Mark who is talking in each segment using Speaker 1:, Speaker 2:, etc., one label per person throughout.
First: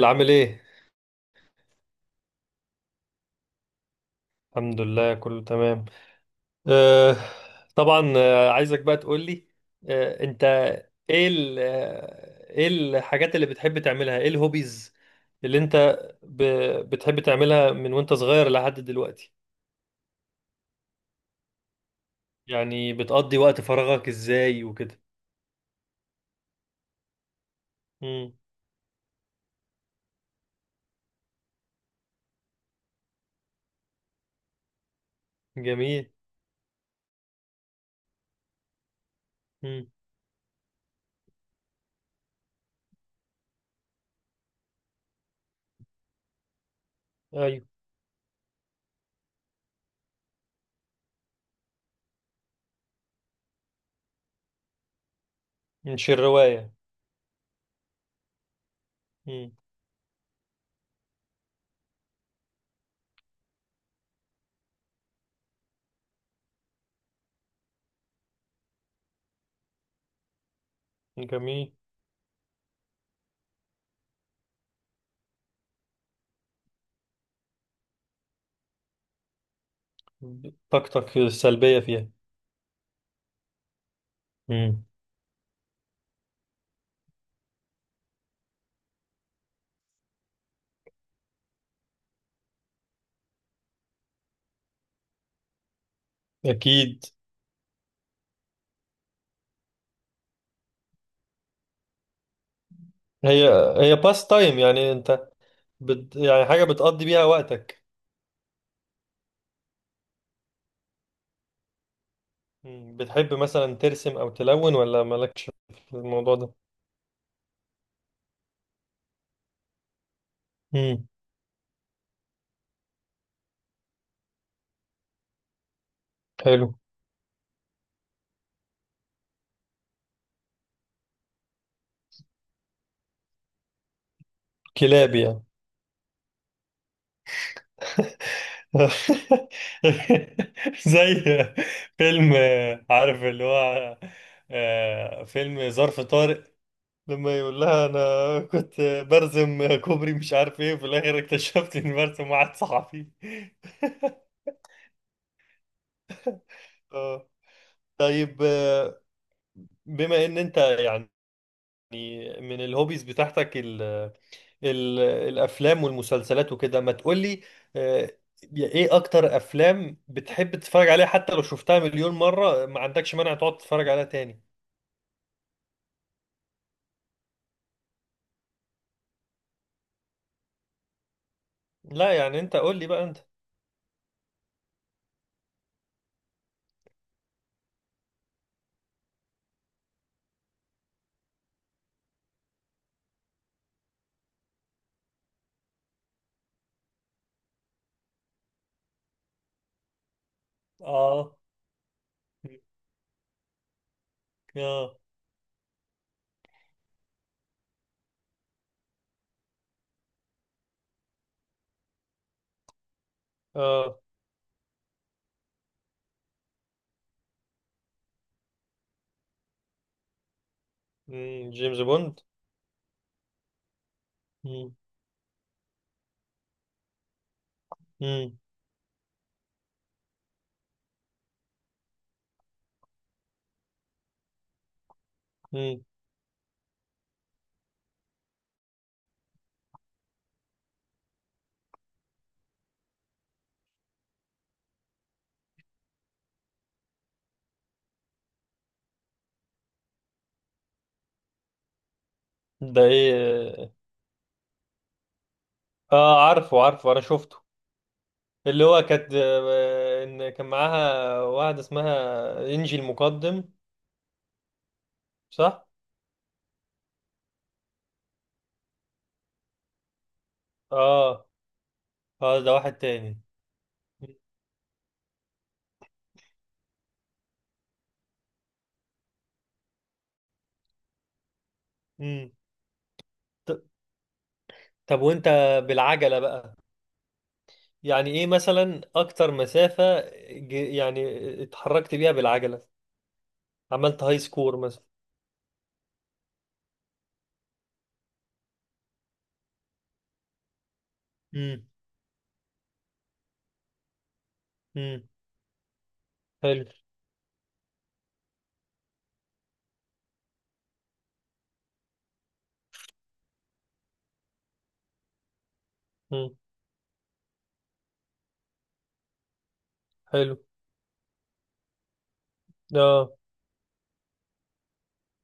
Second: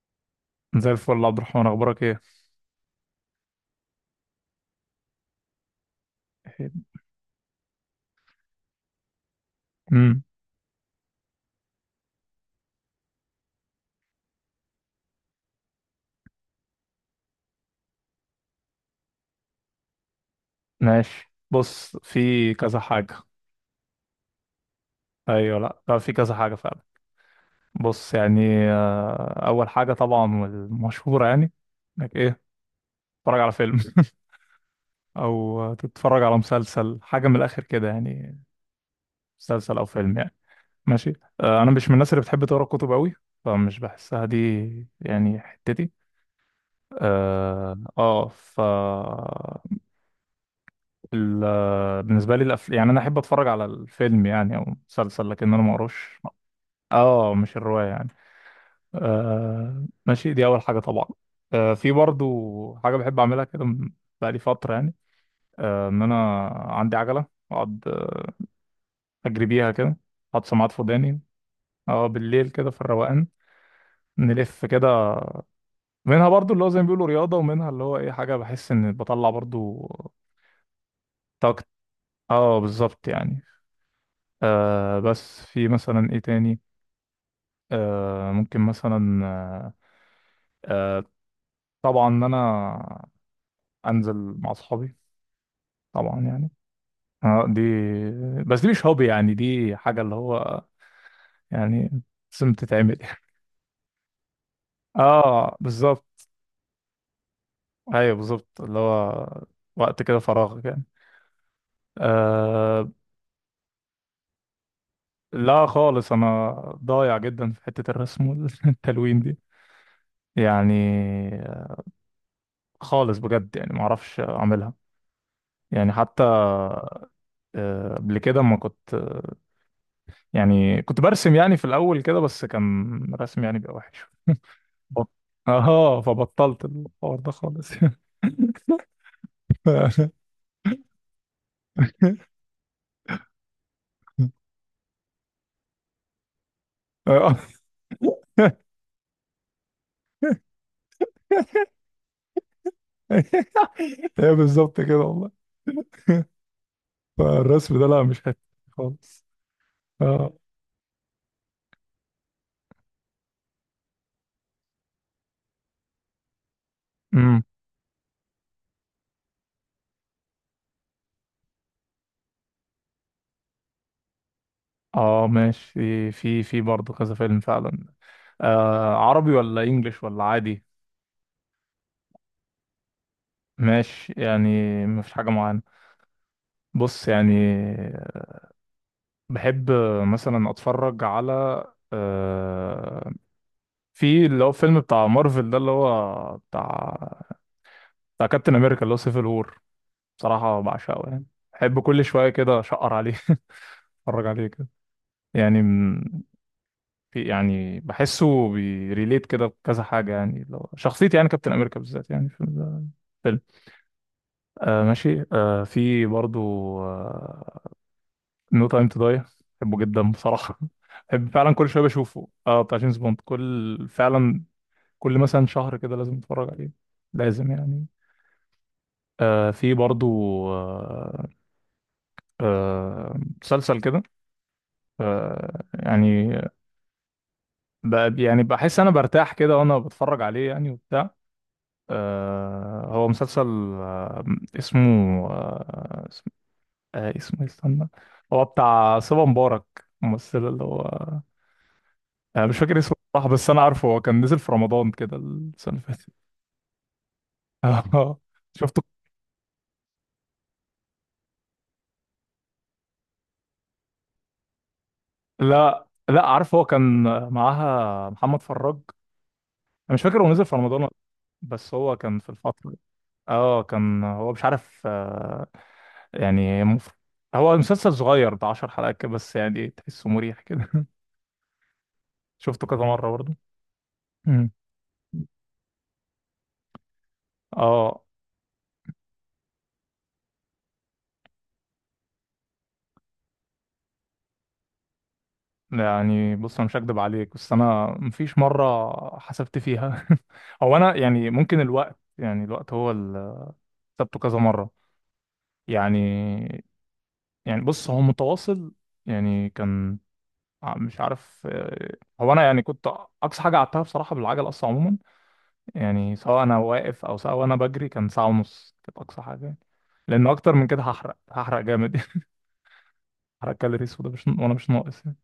Speaker 1: بلال عامل ايه؟
Speaker 2: زي الفل يا عبد الرحمن، اخبارك ايه؟
Speaker 1: الحمد لله كله تمام. آه. طبعا، عايزك بقى تقول لي.
Speaker 2: امم
Speaker 1: انت ايه ال آه، ايه الحاجات اللي بتحب تعملها؟ ايه الهوبيز اللي انت ب... بتحب تعملها من وانت صغير لحد دلوقتي؟
Speaker 2: ماشي، بص في كذا
Speaker 1: يعني
Speaker 2: حاجه.
Speaker 1: بتقضي وقت فراغك ازاي وكده؟
Speaker 2: ايوه، لا في كذا حاجه فعلا. بص
Speaker 1: امم.
Speaker 2: يعني اول حاجه طبعا والمشهوره يعني انك تتفرج على فيلم او
Speaker 1: جميل.
Speaker 2: تتفرج على مسلسل، حاجه من الاخر كده يعني، مسلسل او
Speaker 1: امم.
Speaker 2: فيلم يعني. ماشي. انا مش من الناس اللي بتحب تقرا كتب قوي، فمش بحسها دي يعني حتتي.
Speaker 1: ايوه.
Speaker 2: اه آه، ف بالنسبه لي يعني انا احب اتفرج على الفيلم يعني او مسلسل، لكن انا ما
Speaker 1: مش
Speaker 2: اقراش.
Speaker 1: الرواية.
Speaker 2: اه مش الروايه يعني.
Speaker 1: امم.
Speaker 2: آه ماشي، دي اول حاجه طبعا. آه في برضو حاجه بحب اعملها كده بقالي فتره يعني، ان انا عندي عجله، اقعد اجري بيها كده، احط سماعات في وداني،
Speaker 1: جميل.
Speaker 2: اه بالليل كده في الروقان، نلف كده. منها برضو اللي هو زي ما بيقولوا رياضه، ومنها اللي هو ايه، حاجه بحس ان بطلع برضو
Speaker 1: طاقتك
Speaker 2: طاقه.
Speaker 1: السلبية فيها.
Speaker 2: اه بالظبط يعني.
Speaker 1: امم.
Speaker 2: بس في مثلا ايه تاني، ممكن مثلا آه، طبعا ان انا انزل مع اصحابي طبعا يعني.
Speaker 1: اكيد.
Speaker 2: دي، بس دي مش هوبي يعني، دي حاجه اللي هو يعني لازم تتعمل.
Speaker 1: هي هي باس تايم، يعني انت
Speaker 2: اه بالظبط.
Speaker 1: يعني حاجة بتقضي بيها وقتك.
Speaker 2: ايوه بالظبط، اللي هو وقت كده فراغك يعني. آه.
Speaker 1: مم. بتحب مثلا ترسم أو تلون ولا مالكش
Speaker 2: لا
Speaker 1: في
Speaker 2: خالص،
Speaker 1: الموضوع
Speaker 2: انا
Speaker 1: ده؟
Speaker 2: ضايع جدا في حته الرسم والتلوين دي يعني،
Speaker 1: مم.
Speaker 2: خالص بجد يعني ما اعرفش اعملها يعني. حتى
Speaker 1: حلو.
Speaker 2: قبل كده ما كنت يعني، كنت برسم يعني في الأول كده، بس كان رسم يعني بيبقى وحش. بط-
Speaker 1: كلاب يعني.
Speaker 2: اه فبطلت الحوار ده خالص.
Speaker 1: زي
Speaker 2: آه.
Speaker 1: فيلم، عارف اللي هو، فيلم ظرف طارق، لما يقول لها انا كنت برسم كوبري مش عارف ايه، وفي الاخر اكتشفت اني برسم واحد صحفي.
Speaker 2: هي بالظبط كده والله.
Speaker 1: آه.
Speaker 2: فالرسم ده لا، مش حتة
Speaker 1: طيب
Speaker 2: خالص.
Speaker 1: بما
Speaker 2: اه.
Speaker 1: ان انت يعني من الهوبيز بتاعتك ال- الافلام والمسلسلات وكده، ما تقولي
Speaker 2: امم
Speaker 1: آه، ايه اكتر افلام بتحب تتفرج عليها، حتى لو شفتها مليون مرة ما عندكش مانع تقعد تتفرج عليها تاني؟
Speaker 2: اه ماشي، في برضه كذا فيلم فعلا. آه، عربي ولا انجليش ولا عادي؟
Speaker 1: لا يعني انت قول لي بقى انت.
Speaker 2: ماشي يعني. مفيش حاجة معينة. بص يعني، بحب مثلا اتفرج على آه، في اللي هو فيلم بتاع مارفل ده، اللي هو بتاع كابتن امريكا، اللي هو سيفل وور. بصراحة بعشقه يعني،
Speaker 1: اه.
Speaker 2: بحب كل شوية كده اشقر عليه اتفرج عليه كده
Speaker 1: اه.
Speaker 2: يعني. في يعني بحسه بيريليت كده بكذا حاجة يعني، لو شخصيتي يعني كابتن امريكا بالذات يعني في الفيلم.
Speaker 1: اه.
Speaker 2: آه ماشي. آه في برضو آه نو تايم تو داي، بحبه جدا بصراحة. بحب
Speaker 1: مم،
Speaker 2: فعلا كل
Speaker 1: جيمس
Speaker 2: شوية
Speaker 1: بوند.
Speaker 2: بشوفه، اه بتاع جيمس بوند. كل فعلا
Speaker 1: مم.
Speaker 2: كل مثلا شهر كده لازم اتفرج عليه، لازم يعني.
Speaker 1: مم.
Speaker 2: في برضو آه مسلسل كده
Speaker 1: مم.
Speaker 2: يعني، يعني بحس انا برتاح كده وانا بتفرج عليه يعني وبتاع. هو مسلسل، آه اسمه آه اسم- آه اسمه إيه، استنى. هو بتاع صبا مبارك، الممثل اللي هو مش فاكر
Speaker 1: ده
Speaker 2: اسمه صح، بس انا
Speaker 1: ايه؟
Speaker 2: عارفه هو كان نزل في رمضان كده السنة اللي فاتت.
Speaker 1: اه، عارفه عارفه، انا شفته.
Speaker 2: آه،
Speaker 1: اللي
Speaker 2: شفت.
Speaker 1: هو كانت ان كان معاها واحدة اسمها انجي المقدم. صح.
Speaker 2: لا لا، عارف هو كان معاها محمد فراج. انا مش فاكر هو نزل في رمضان ولا لأ،
Speaker 1: اه.
Speaker 2: بس هو كان في
Speaker 1: اه، ده
Speaker 2: الفترة
Speaker 1: واحد
Speaker 2: دي.
Speaker 1: تاني.
Speaker 2: اه كان هو مش عارف يعني هو مسلسل صغير ده، 10 حلقات كده بس يعني إيه، تحسه مريح كده.
Speaker 1: مم.
Speaker 2: شفته كذا مرة برضه. مم.
Speaker 1: طب وانت بالعجلة بقى،
Speaker 2: اه.
Speaker 1: يعني ايه مثلا اكتر مسافة يعني اتحركت بيها بالعجلة، عملت هاي سكور مثلا؟
Speaker 2: يعني بص انا مش هكدب عليك، بس انا مفيش مرة حسبت فيها. هو انا يعني ممكن
Speaker 1: امم.
Speaker 2: الوقت، يعني الوقت هو اللي حسبته كذا مرة
Speaker 1: امم.
Speaker 2: يعني.
Speaker 1: حلو.
Speaker 2: يعني بص هو متواصل يعني. كان مش عارف هو انا يعني كنت. اقصى حاجه قعدتها بصراحه بالعجل اصلا عموما يعني،
Speaker 1: امم.
Speaker 2: سواء انا واقف او سواء انا بجري، كان ساعه ونص كانت اقصى حاجه يعني، لان
Speaker 1: حلو.
Speaker 2: اكتر من كده هحرق جامد يعني.
Speaker 1: اه.
Speaker 2: هحرق كالوريز، وده مش، وانا مش ناقص يعني.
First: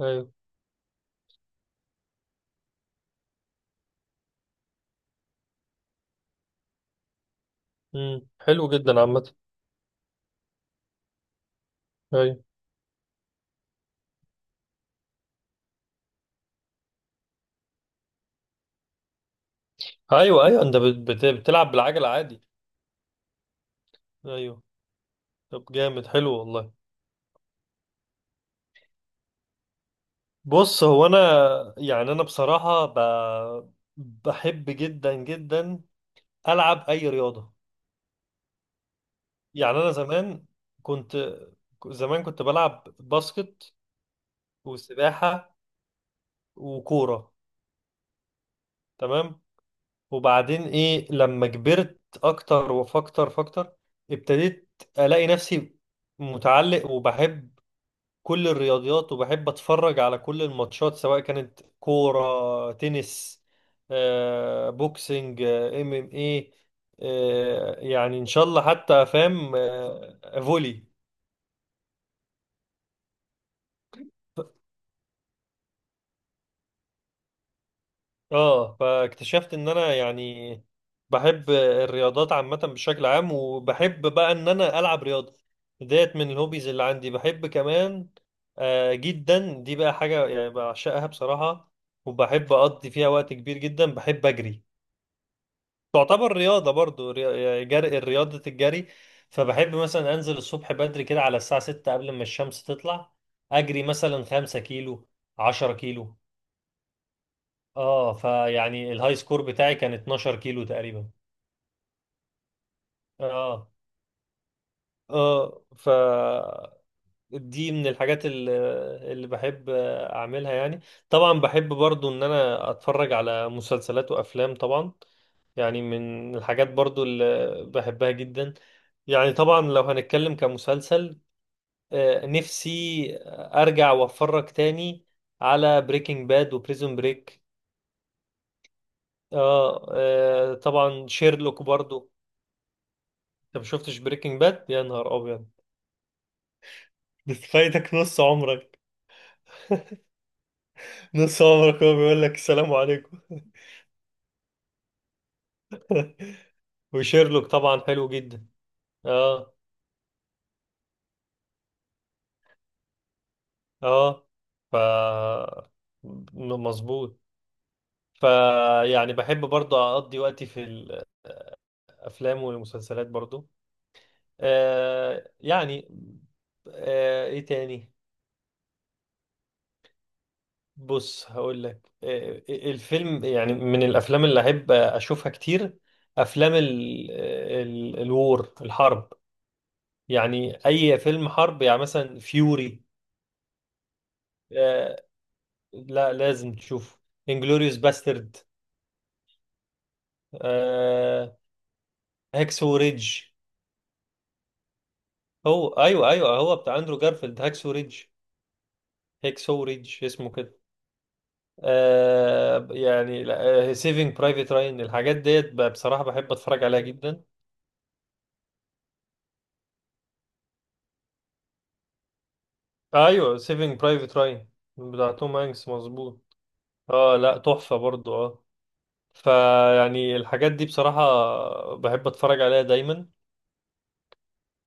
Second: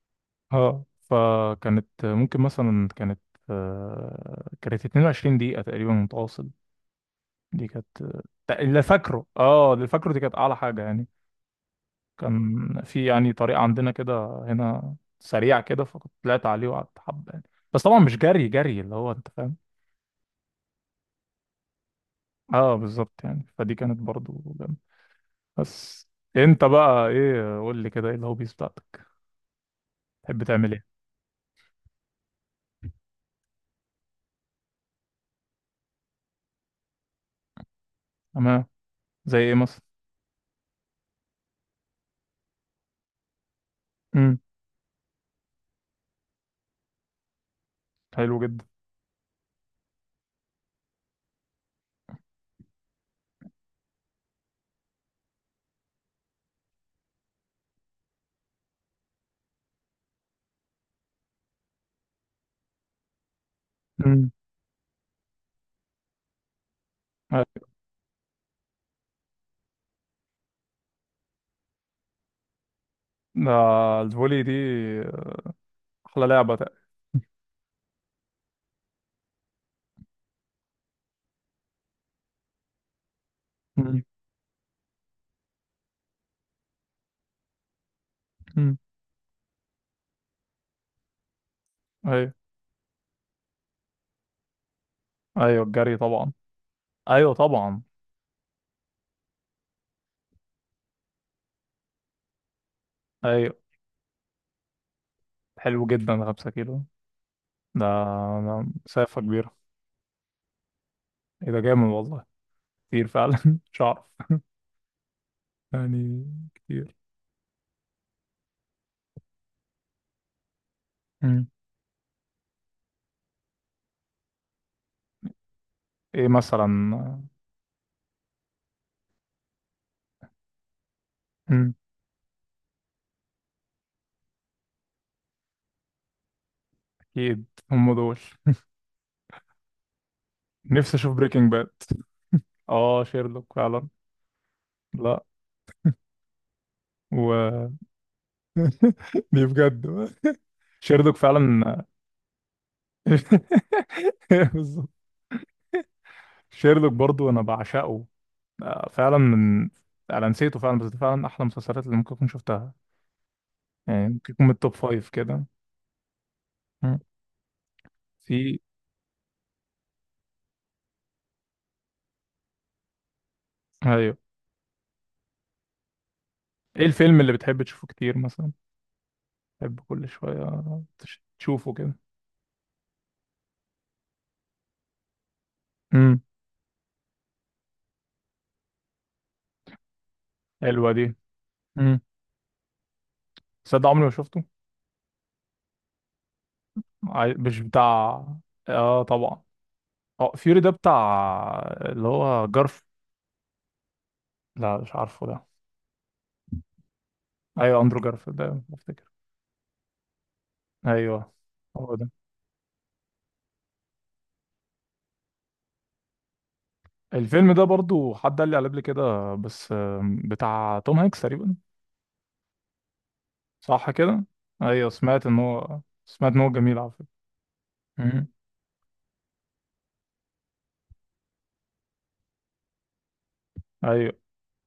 Speaker 1: ايوه.
Speaker 2: اه فكانت ممكن مثلا كانت كانت 22 دقيقه تقريبا متواصل. دي كانت
Speaker 1: امم. حلو
Speaker 2: اللي
Speaker 1: جدا عامة.
Speaker 2: فاكره، اللي فاكره دي كانت اعلى حاجه يعني.
Speaker 1: ايوه.
Speaker 2: كان في يعني طريق عندنا كده هنا سريع كده، فكنت طلعت عليه وقعدت حبة يعني، بس طبعا مش جري جري اللي هو انت فاهم.
Speaker 1: ايوه. ايوه، انت بتلعب بالعجلة عادي.
Speaker 2: اه بالظبط يعني، فدي كانت برضو
Speaker 1: ايوه.
Speaker 2: جامدة.
Speaker 1: طب جامد
Speaker 2: بس
Speaker 1: حلو
Speaker 2: انت
Speaker 1: والله.
Speaker 2: بقى ايه، قول لي كده، ايه الهوبيز بتاعتك؟ تحب تعمل ايه؟
Speaker 1: بص هو انا يعني، انا بصراحة بحب جدا جدا العب اي رياضة.
Speaker 2: تمام. زي ايه
Speaker 1: يعني
Speaker 2: مثلا؟
Speaker 1: انا زمان كنت، زمان كنت بلعب باسكت
Speaker 2: امم،
Speaker 1: وسباحة وكورة.
Speaker 2: حلو جدا.
Speaker 1: تمام. وبعدين ايه لما كبرت اكتر وفاكتر، ابتديت الاقي نفسي متعلق، وبحب كل الرياضيات، وبحب اتفرج على كل الماتشات، سواء كانت كورة، تنس،
Speaker 2: امم.
Speaker 1: بوكسنج، ام ام ايه، يعني ان شاء الله حتى فاهم فولي.
Speaker 2: ده الفولي دي احلى لعبة تقريبا.
Speaker 1: اه فاكتشفت ان انا يعني بحب الرياضات عامة بشكل عام،
Speaker 2: امم.
Speaker 1: وبحب بقى ان انا العب رياضة. ديت من الهوبيز اللي عندي. بحب كمان
Speaker 2: أمم.
Speaker 1: جدا، دي بقى حاجة يعني بعشقها بصراحة،
Speaker 2: ايوه،
Speaker 1: وبحب اقضي فيها وقت كبير جدا. بحب اجري.
Speaker 2: ايوه الجري طبعا.
Speaker 1: تعتبر رياضة برضو
Speaker 2: ايوه
Speaker 1: يعني
Speaker 2: طبعا.
Speaker 1: جري، رياضة الجري. فبحب مثلا انزل الصبح بدري كده على الساعة 6 قبل ما الشمس تطلع،
Speaker 2: ايوه
Speaker 1: اجري مثلا 5 كيلو، 10
Speaker 2: حلو
Speaker 1: كيلو.
Speaker 2: جدا، 5 كيلو ده،
Speaker 1: اه
Speaker 2: ده
Speaker 1: فيعني الهاي
Speaker 2: مسافة
Speaker 1: سكور
Speaker 2: كبيرة.
Speaker 1: بتاعي كان 12 كيلو تقريبا.
Speaker 2: ايه ده، جامد والله. كتير فعلا
Speaker 1: اه.
Speaker 2: مش عارف
Speaker 1: اه. ف
Speaker 2: يعني، كتير.
Speaker 1: دي من الحاجات اللي بحب اعملها يعني. طبعا
Speaker 2: مم.
Speaker 1: بحب برضو ان انا اتفرج على مسلسلات وافلام طبعا، يعني
Speaker 2: ايه
Speaker 1: من
Speaker 2: مثلا؟
Speaker 1: الحاجات برضو اللي بحبها جدا. يعني طبعا لو هنتكلم كمسلسل،
Speaker 2: مم.
Speaker 1: نفسي ارجع واتفرج تاني على بريكنج باد وبريزون بريك.
Speaker 2: اكيد. هم دول.
Speaker 1: اه
Speaker 2: نفسي
Speaker 1: طبعا
Speaker 2: اشوف بريكنج
Speaker 1: شيرلوك
Speaker 2: باد.
Speaker 1: برضو.
Speaker 2: اه شيرلوك
Speaker 1: انت ما
Speaker 2: فعلا.
Speaker 1: شفتش بريكنج باد؟ يا نهار
Speaker 2: لا.
Speaker 1: ابيض، ده
Speaker 2: و.
Speaker 1: فايتك نص عمرك.
Speaker 2: دي بجد. شيرلوك
Speaker 1: نص عمرك
Speaker 2: فعلا.
Speaker 1: هو بيقول لك السلام عليكم.
Speaker 2: بالظبط. شيرلوك برضو انا
Speaker 1: وشيرلوك طبعا
Speaker 2: بعشقه.
Speaker 1: حلو جدا.
Speaker 2: فعلا
Speaker 1: اه.
Speaker 2: من، انا نسيته فعلا، بس ده فعلا احلى مسلسلات اللي ممكن اكون شفتها يعني.
Speaker 1: اه.
Speaker 2: ممكن يكون من التوب
Speaker 1: ف
Speaker 2: فايف كده. مم.
Speaker 1: مظبوط. ف
Speaker 2: في.
Speaker 1: يعني بحب برضه اقضي وقتي في الافلام والمسلسلات برضه.
Speaker 2: ايوه.
Speaker 1: يعني،
Speaker 2: ايه الفيلم اللي
Speaker 1: ايه
Speaker 2: بتحب تشوفه
Speaker 1: تاني؟
Speaker 2: كتير مثلا؟ بحب كل شوية
Speaker 1: بص هقول
Speaker 2: تشوفه
Speaker 1: لك،
Speaker 2: كده.
Speaker 1: الفيلم يعني، من الافلام اللي احب اشوفها كتير
Speaker 2: امم.
Speaker 1: افلام ال ال الوور، الحرب، يعني
Speaker 2: حلوة
Speaker 1: اي
Speaker 2: دي.
Speaker 1: فيلم حرب، يعني
Speaker 2: امم.
Speaker 1: مثلا فيوري.
Speaker 2: صدق، عمري ما شفته.
Speaker 1: آه. لا لازم تشوفه.
Speaker 2: مش
Speaker 1: انجلوريوس
Speaker 2: بتاع.
Speaker 1: باسترد.
Speaker 2: اه طبعا. اه فيوري ده
Speaker 1: آه.
Speaker 2: بتاع اللي هو
Speaker 1: هاكسو
Speaker 2: جارف.
Speaker 1: ريدج.
Speaker 2: لا مش عارفه ده.
Speaker 1: هو ايوه ايوه، هو بتاع اندرو جارفيلد، هاكسو
Speaker 2: ايوه
Speaker 1: ريدج،
Speaker 2: اندرو جارف ده بفتكر.
Speaker 1: هاكسو ريدج اسمه كده.
Speaker 2: ايوه. هو ده
Speaker 1: يعني سيفينج برايفت راين، الحاجات ديت بقى بصراحة بحب اتفرج عليها جدا.
Speaker 2: الفيلم، ده برضو حد قال لي عليه قبل كده، بس بتاع توم هانكس تقريبا.
Speaker 1: ايوه سيفينج
Speaker 2: صح
Speaker 1: برايفت
Speaker 2: كده.
Speaker 1: راين
Speaker 2: ايوه،
Speaker 1: بتاع توم هانكس مظبوط.
Speaker 2: سمعت ان هو جميل على فكرة.
Speaker 1: اه لا تحفة برضو
Speaker 2: امم.
Speaker 1: اه. فيعني الحاجات دي بصراحة بحب اتفرج عليها دايما.
Speaker 2: ايوه.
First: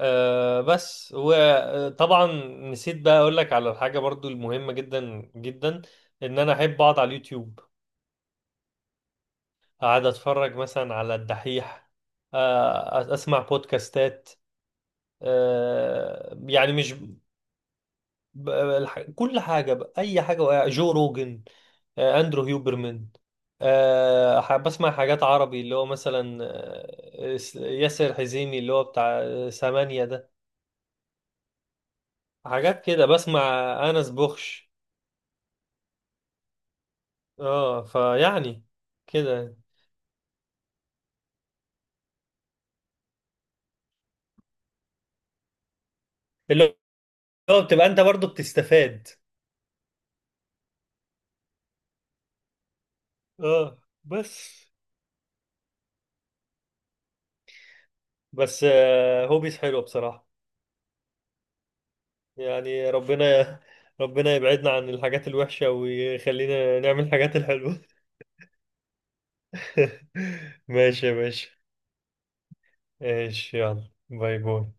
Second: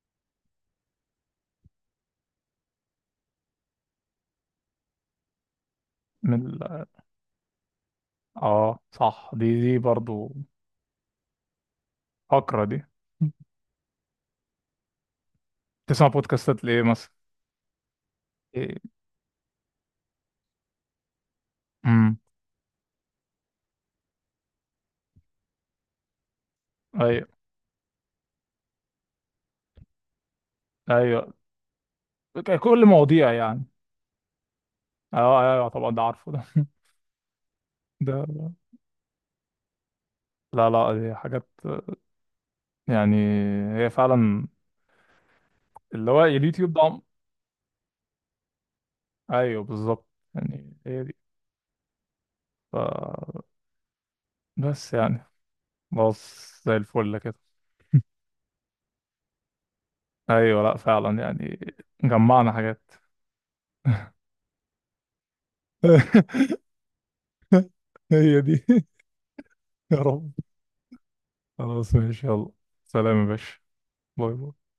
Speaker 1: آه بس، وطبعا نسيت بقى اقول لك على الحاجه برضو المهمه جدا جدا، ان
Speaker 2: من
Speaker 1: انا احب
Speaker 2: ال...
Speaker 1: اقعد على اليوتيوب،
Speaker 2: اه صح، دي
Speaker 1: اقعد
Speaker 2: برضو
Speaker 1: اتفرج مثلا على الدحيح،
Speaker 2: فقرة دي.
Speaker 1: آه اسمع بودكاستات.
Speaker 2: تسمع
Speaker 1: آه
Speaker 2: بودكاستات
Speaker 1: يعني
Speaker 2: لإيه
Speaker 1: مش
Speaker 2: مثلا؟
Speaker 1: ب-
Speaker 2: إيه؟
Speaker 1: الح- كل حاجه بقى، اي حاجه بقى. جو روجن،
Speaker 2: امم.
Speaker 1: اندرو هيوبرمان، بسمع حاجات عربي اللي هو مثلا
Speaker 2: أيوه،
Speaker 1: ياسر حزيمي اللي هو بتاع ثمانية ده.
Speaker 2: أيوه.
Speaker 1: حاجات
Speaker 2: كل
Speaker 1: كده
Speaker 2: مواضيع
Speaker 1: بسمع.
Speaker 2: يعني.
Speaker 1: انس بوخش.
Speaker 2: أه أيوه، أيوة طبعا ده عارفه ده،
Speaker 1: اه
Speaker 2: ده.
Speaker 1: فيعني كده،
Speaker 2: لا لا، دي حاجات يعني، هي فعلا اللي هو اليوتيوب
Speaker 1: اللي
Speaker 2: ده
Speaker 1: هو بتبقى انت برضو بتستفاد.
Speaker 2: أيوه بالظبط يعني، هي دي، ف...
Speaker 1: اه بس.
Speaker 2: بس يعني، بص زي الفل كده.
Speaker 1: بس هوبيز حلوة بصراحة.
Speaker 2: أيوه لا فعلا يعني، جمعنا حاجات.
Speaker 1: يعني ربنا، ربنا يبعدنا عن الحاجات الوحشة ويخلينا نعمل الحاجات الحلوة.
Speaker 2: هي دي. يا رب.
Speaker 1: ماشي يا باشا.
Speaker 2: خلاص ماشي يلا، سلام يا باشا.
Speaker 1: ماشي يلا،
Speaker 2: باي
Speaker 1: باي باي.
Speaker 2: باي.